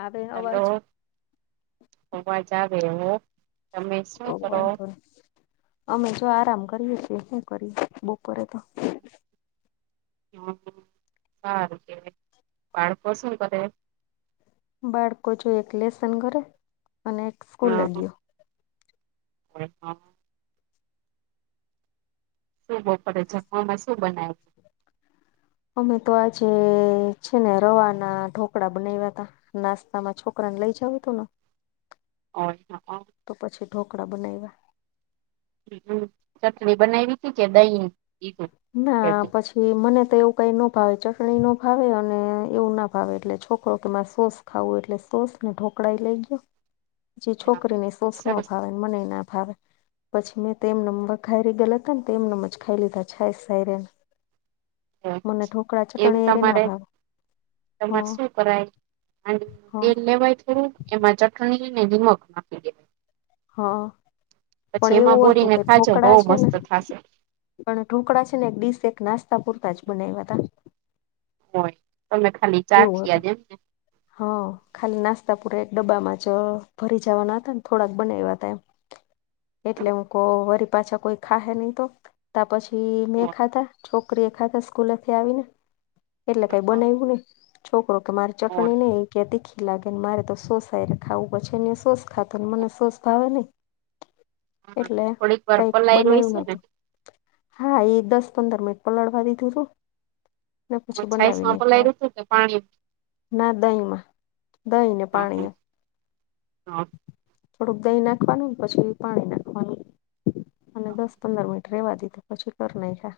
આવે અવાજ હલો, જબેવો તમે શું તો કરો [unintelligible] વાંધો નહી અમે જો આરામ કરીએ, શું કરી? બુક કરે તો? હ સાર બાળકોણ શું કર [unintelligible] બાળકો જો એ લેસન કરે. સ્કૂલે હા, ગયો હા. શું બપોરે? જમવામાં શું બનાવે છે? અમે તો આજે છે ને, રવાના ઢોકળા બનાવ્યા તા. નાસ્તા માં છોકરા ને લઈ જાવ તું ને. ઓ. હા. તો પછી ઢોકળા બનાવ્યા. હમ, ચટણી બનાવી હતી કે, દહી દીધું? ના પછી. એ મને તો એવું કાંઈ ન ભાવે, ચટણી ન ભાવે, અને એવું ના ભાવે, એટલે છોકરો કે મા સોસ. ખાવું, એટલે સોસ ને ઢોકળા ઈ લઈ ગયો. જે છોકરીને સોસ ન સરસ ભાવે, મને ના ભાવે, પછી મે તેમ ન ઘાયરી ગલત હતા ને, તો એને મ જ ખાઈ લીધા થાય, સાયરેન. એમ તમારે. હ તેમા શું કરાય, અને હ તેલ લેવાય થોડુંક. એમાં ચટણી ને, નમક નાખી દો. હા, પણ એમાં એવું હતું બોરીને કે, ખાજો બહુ ઢોકળા છે ને. મસ્ત થશે પણ ઢોકળા છે ને, એક ડીશ એક નાસ્તા પૂરતા જ બનાવ્યા તા. હોય, તમે ખાલી. એવું ચાખી હતું. આજે એમને હ, ખાલી નાસ્તા પૂરા એક ડબ્બામાં જ ભરી જવાના હતા ને, થોડાક બનાવ્યા હતા, એમ. [unintelligible] એટલે હુંકો વરી પાછા કોઈ ખાહે નહી તો, ત્યા પછી મે ખાધા, છોકરા છોકરીએ ખાધા સ્કૂલે થી આવી ને, એટલે કઈ બનાવ્યુ નહી. છોકરો કે, મારી ચટણી નહી. ત્યા તીખી લાગે ને, મારે તો સોસને ખાવું, પછી સોસ ખાતો ને, મને સોસ ભાવે નહીં. હા એટલે થોડીક વાર કંઈક બને પલાય્યું હોય એવું છે ને નતું. હા, એ દસ-પંદર મિનિટ પલડવા દીધું તું ને, પછી બનાવી ને છાઈસમાં ખાયા. [unintelligible] પાણી ના, દહીંમાં દહીંને, પાણીએ. હા. થોડુંક દહીં નાખવાનું, પછી પાણી નાખવાનું, અને દસ-પંદર મિનિટ. રેવા દીધું, તો પછી કરી નાખ્યા.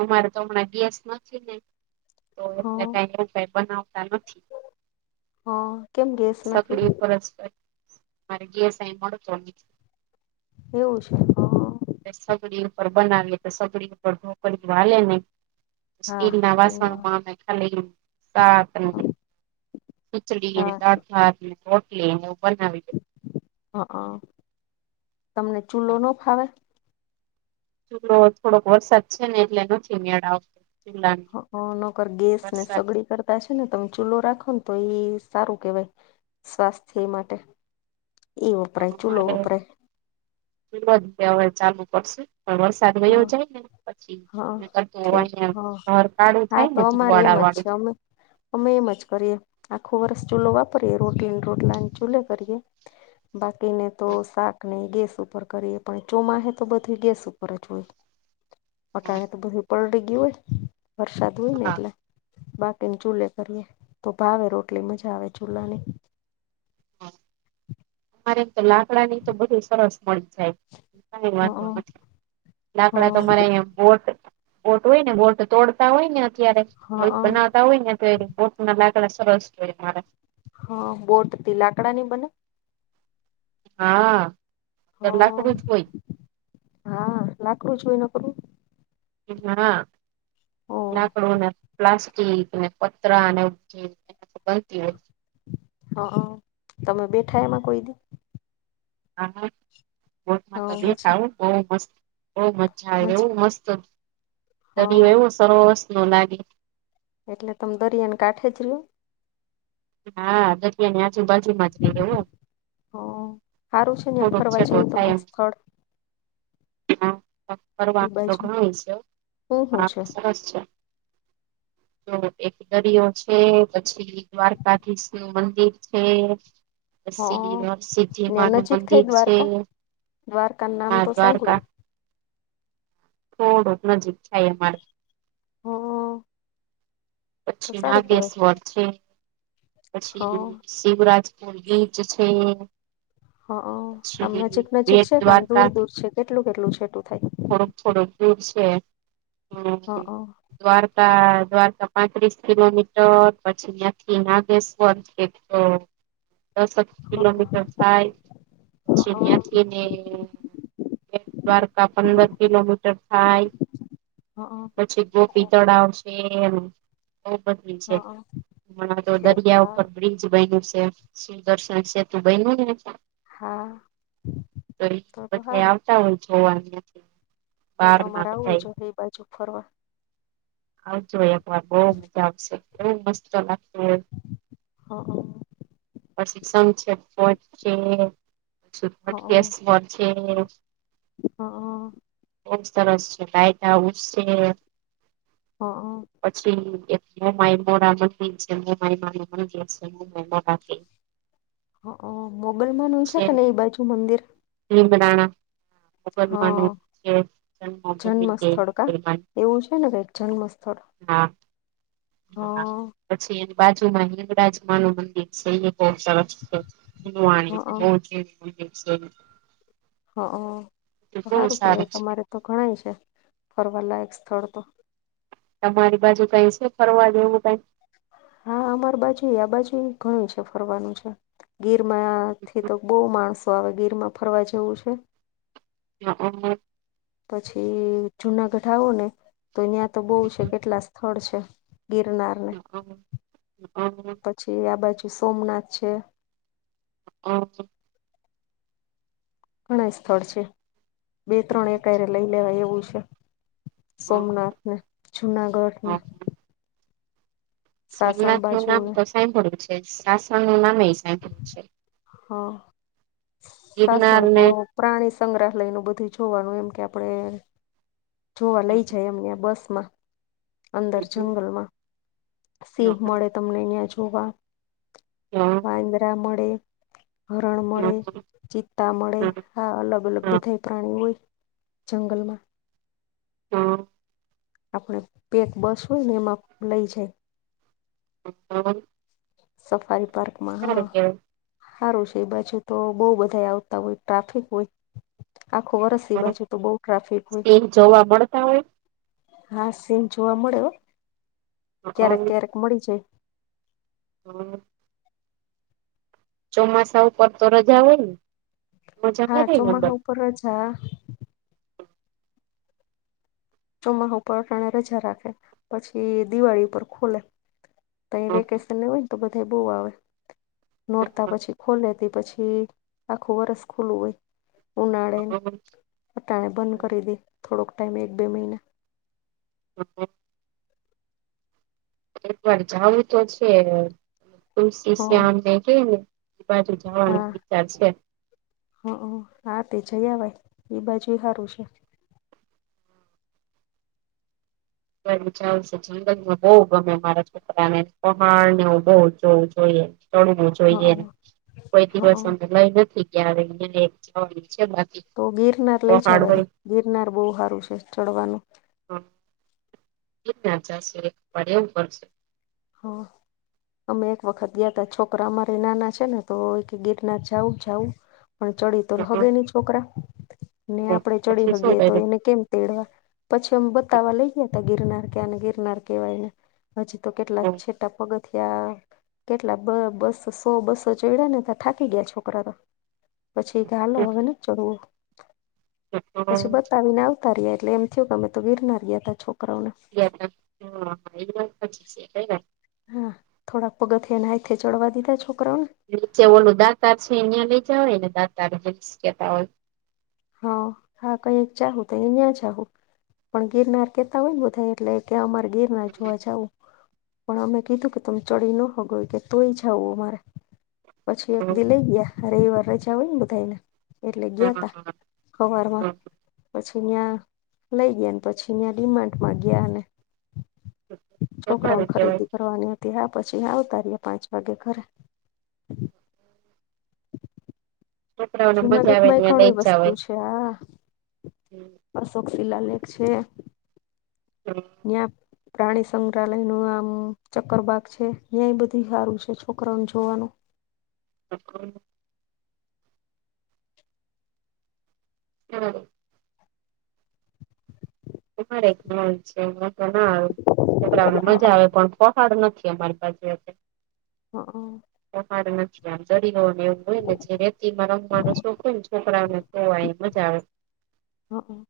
અમારે તો હમણાં ગેસ નથી ને, તો એટલે હા આવું કઈ બનાવતા નથી. હા કેમ ગેસ નથી સગડી ઉપર જ [unintelligible] મારે ગેસઈ મોતો [unintelligible] એવું છે, હા. સગડી ઉપર બનાવીએ, તો સગડી ઉપર ઢોકળી હાલે નહી. હા વાસ એનો માં મેખા લ [unintelligible] શાક ને, ખીચડીને, હા દાળ-ભાત ને, રોટલી ને બનાવી. દે હ, હ, તમને ચૂલો ના ફાવે. ચૂલો થોડોક વરસાદ છે ને, એટલે નથી મેળ આવતો. ચૂલા ને હા, અ નકર ગેસ ને, વરસાદ સગડી કરતા. છે ને, તમે ચૂલો રાખો ને, તો એ સારું કેહેવાય સ્વાસ્થ્ય માટે. એ પણ વપરાય ચૂલો અમારે વપરાય હવે [unintelligible] ગયો હા જાય ને પછી હા કર ઠીક અહ હા ઘર કાળું હા થાય તો ને અમારે ધૂવાળા વાળું [unintelligible] અમે એમ જ કરીએ આખો વર્ષ ચૂલો વાપરીએ રોટલીને રોટલાને ચૂલે કરીએ. બાકી [unintelligible] કીને તો શાક ને ગેસ ઉપર કરીએ પણ ચોમાહે તો બધુય ગેસ ઉપર જ હોય. અટાણે તો બધું પલડી ગયુ હોય વરસાદ હોય ને હા એટલે [unintelligible] ચૂલે કરીએે તો ભાવે રોટલી મજા આવે ચૂલાની હમ [inaudible] તમારે તો લાકડા ની તો બહું સરસ મળી જાય. કઈ હ વાંધો નથી હ લાકડા તમારા અહીંયા બોટ બોટ હોય ને બોટ તોડતા હોય ને અત્યારે હા બનાવતા હોય ને એ બોટ [inaudible] સરસ [inaudible] હા બોટ તે લાકડા ની બને હા હ ત્યાં લાકડું જ હોય હા લાકડું જ હોય એ નકરું હા ઓ લાકડું ને પ્લાસ્ટીક ને [inaudible] બનતી હોય [inaudible] હ તમે બેઠાય એમાં કોઈ દી હા બોટ હ માં તો બેઠા મજા બઉ મસ્ત બહ મજા આવે એવું મસ્ત હ દરીયો એવું સરસ નો લાગે. એટલે તમે દરિયાને કાંઠે જ રયો? હા દ આજુબાજુમાં રઈએ હો હ સારું છે ને થોડોક ફરવા છેટો જવું થાય તમાર એમ સ્થળ [inaudible] એ ફરવા તો બાજુ ઘણુય છે હું હ હું છે સરસ છે. તો એક દરિયો છે પછી દ્વાર દ્વારકાધીશ નું મંદિર છે. હ પછી સિદ્ધિ ત્યાં મા નું નજીક થઈ મંદિર છે દ્વારકા દ્વારકા નામ આ તો સાંભળું દ્વારકા થોડુંક નજીક થાય અમારે હ તો પછી સારું કેવાય નાગેશ્વર છે હ પછી દીવરાજપુર બીચ છે એ હ આમ નજીક નજીક બેટ છે કે આમ દૂર દ્વારકા દૂર છે કેટલું કેટલું છેટું થાય? થોડુંક થોડુંક દૂર છે એમ દ્વાર દ્વારકા પાંત્રીસ કિલોમીટર પછી ત્યાંથી નાગેશ્વર છે. [inaudible] દસ જ કિલોમીટર થાય પછી ત્યાથી ને બેટદ્વારકા પંદર કિલોમીટર થાય પછી ગોપી તળાવ છે એમ બધી હ છે હ હમણાં તો છે દરિયા હા ઉપર બ્રિજ બન્યું છે. સુદર્શન સેતુ બન્યું તો હા એ તો તો બધા સારું આવતા હોય જોવાનું તો તો મારે આવું જોવા એ બાજુ ફરવા આવજો એક વાર બહુ મજા આવશે મસ્ત લાગશે. હા હ પછી સનસેટ પોઇન્ટ છે હ હ [inaudible] હા બહુ સરસ છે લાઇટ હાઉસ છે. હા હ પછી એક મોમાઈ મોડા મદિર છે મોમાઈ મા નુ મદિર છે મોમાઈ મોડા હ અહ મોગલમાનું છે પેલા એ બાજુ મંદિર. લીમરાણા હા જન્મ સ્થળ [unintelligible] કા એવું છે ને કાઈક જન્મ સ્થળ. હા હા, પછી એની બાજુમાં હિગળાજમા નું મંદિર છે એ બોવ સરસ. છે. હા [unintelligible] હ અહ એ તો બહુ સારું કેહેવાય છે. તમારે તો ઘણાય છે ફરવાલાયક સ્થળ તો. તમારી બાજુ કઈ છે ફરવા જેવું કઈ? હા, અમારી બાજુ આ બાજુ ઘણુ છે ફરવાનું છે ગીર માંથી તો કઈ? બહુ માણસો આવે ગીરમાં ફરવા જેવું છે. [unintelligible] પછી જુનાગઢ આવો ને તો તયાં તો બહુ છે કેટલા સ થળ છે ગિરનાર [inaudible] છે આ બાજુ સોમનાથ છે. હ. ઘણા સ્થળ છે બે ત્રણ એકહારે લઈ લેવાય એવું છે. સોમનાથ ને જુનાગઢ ને સાસણ સોમનાથ નું બાજુ નામ ને તો સાંભળ્યું છે સાસણ નું નામે એ સાંભળ્યું છે. હા, ગિરનાર સાસણ તો ને પ્રાણી સંગ્રહાલયનું બધું જોવાનું એમ કે આપડે જોવા લઈ જાય એમને બસમાં. અંદર જંગલમાં સિંહ મળે તમને અહયા જોવા. એ હ. વાંદરા મળે, હરણ મળે, ચિત્તા મળે, હા અલગ અલગ બધાએ પ્રાણી હોય જંગલમાં. હા. આપડે પેક બસ હોય ને એમાં લઈ જાય. હ તો સફારી પાર્કમાં હા. કેવાય હારું છે એ બાજુ તો બહુ બધા આવતા હોય ટ્રાફિક હોય. આખો વર્ષની બાજુ તો બહુ ટ્રાફિક હોય. સિંહ જોવા મળતા હોય. હા, સિંગ જોવા મળ્યો હા ક્યારેક ક્યારેક મળી જાય. હા. ચોમાસા આ ઊપરતો રજા હોય ને? મજા હા, કરે ને અંદર ચોમામાં ઉપર રજા. ચોમા ઉપર તૈયા રજા રાખે પછી દિવાળી ઉપર ખોલે. તૈયા વેકે શન હોય ને તો બધા બહુ આવે નોરતા પછી ખોલે તે પછી આખું વરસ ખુલ્લું હોય ઉનાળેને. અટાણે બંધ કરી દે થોડોક ટાઈમ એક બે મહિના. હ અહ. એક વાર જવું તો છે હ તુલસી શ્યામને કે ને બાજુ જવાનું હા વિચાર છે. હ હા તે જયાવાય એ બાજુ એ હારું છે. બરાબર ચાલસે જો જંગલમાં બહુ ગમે મારા છોકરાને પહાડ નેું બહુ જોવું જોઈએ ચડવું હ જોઈએ કોઈ હ દિવસ અમે લઈ નથી ગયા હવે લઈ જવાની છે બાકી. તો ગિરનાર લઈ પહાડ જવા ને હોય ગિરનાર બહુ હારું છે ચડવાનું. એક નાચા શે એક પડ્યા ઉપર છે. હા. અમે એક વખત ગયા હતા છોકરા અમારે નાના છે ને તો કે ગિરનાર જાવું જાવું. પણ ચડી તો હગે નહી છોકરા ને આપડે ચડી પછી શું હગીએ તો કર્યું એને કેમ. તેડવા પછીમ બતાવા લઈ ગયા તા ગિરનાર કે ગિરનાર કવાયને હજી તો કેલા છેટા પગ. ત્યા કેટલા બ બસ સો બસો ચડ્યા ને ત્યા થાકી ગયા છોકરા તો પછી તે હાલો હવેન ચડવું પછી બતાવીને આવ. ઉતારી એટલે એમ થયુ અમે તો ગીરનાર્યા હતા હા એક દમ પછી સેકાઈ ગયાં. હા થોડા પગથીયા ને હાથે ચડવા દીધા છોકરાઓને નીચે ઓલું દાત છે એહિયાયા લઇ જ હોય ને દાતા કેતા હોય. હા હા કઈક ચાહું તો નાયા ચાહું. પણ ગિરનાર કેતા હોય ને બધા એટલે કે અમારે ગિરનાર જોવા જાવું. પણ અમે કીધું કે તમે ચડી ન હોગો કે તોય જાવું અમારે પછી એક દી લઈ ગયા. રવિવાર રજા હોયને બધાને એટલે હા ગયા હા તા હા હવાર માં. પછી ત્યાં લઈ ગયા પછીં ડિમાન્ડ માં ગયાને તો સારું છોકરાઓને કેવાય ખરીદી કરવાની હતી હા પછી આવતા રહ્યા પાંચ વાગે ઘરે છોકરાઓને મજા આવે જુનાગઢમાં એ ત્યાં ઘણી વસ્તુ છે આ હમ. મારિ સોકરી લાલિ છે. હમ. ન્યા પ્રાણી સંગ્રહાલય નો આમ ચક્કર બાાગ છે ત્યાંય બધું સારું છે છોકરાઓને જોવાનું [unintelligible] જવા દો [unintelligible] તે ના આવે છોકરાઓને મજા હ આવે પણ પહાડ નથી અમારી પાસે હં અ પહાડ નથી આમ દરીયો ને એવું હોય ને જે રેતીમાં રમવાનું શોખ હોય ને છોકરાઓને તો આઈ મજા આવે હં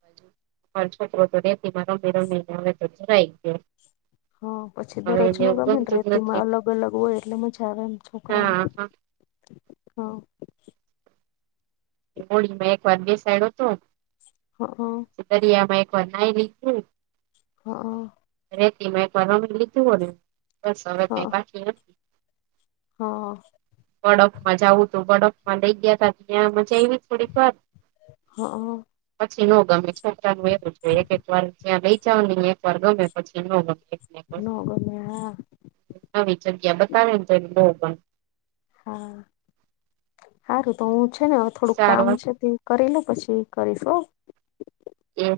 અમારો છોકરો રેતિમાં રમી રમી ને હવે ધરાઈ ગયો હ પછી તો હવે એને રજનો ગમે એવું ને ગમતું જ રેતી માં નથી. અલગ અલગ હોય એટલે મજા આવે એમ છોકરાઓને હા હા હા હોળીમાં એકવાર બેસાયડો તો હ. હ- દરિયામાં એક નાઈ લીધું. હ હ રેતી માં એક વાર રમી લીધું હો ને બસ હવે હ કઈ બાકી નથી. હા. બડફમાં જવું તું બડફમાં લઈ ગયા તા ત્યાં જઈવી થોડીક વાર હા પછી નો ગમે છોકરાનુ એવું જ હોય એક એક વાર ત્યાં લઈ જાઓ ન્યા એક વાર ગમે પછી ન ગમે. નો ગમે હા નવી જગ્યા બતાવે ને તો એને બહુ ગમે હા સારું તો હું છે ને હવે થોડુંક કામ સારું છે. કરિલે પછી કરીશ હો. એ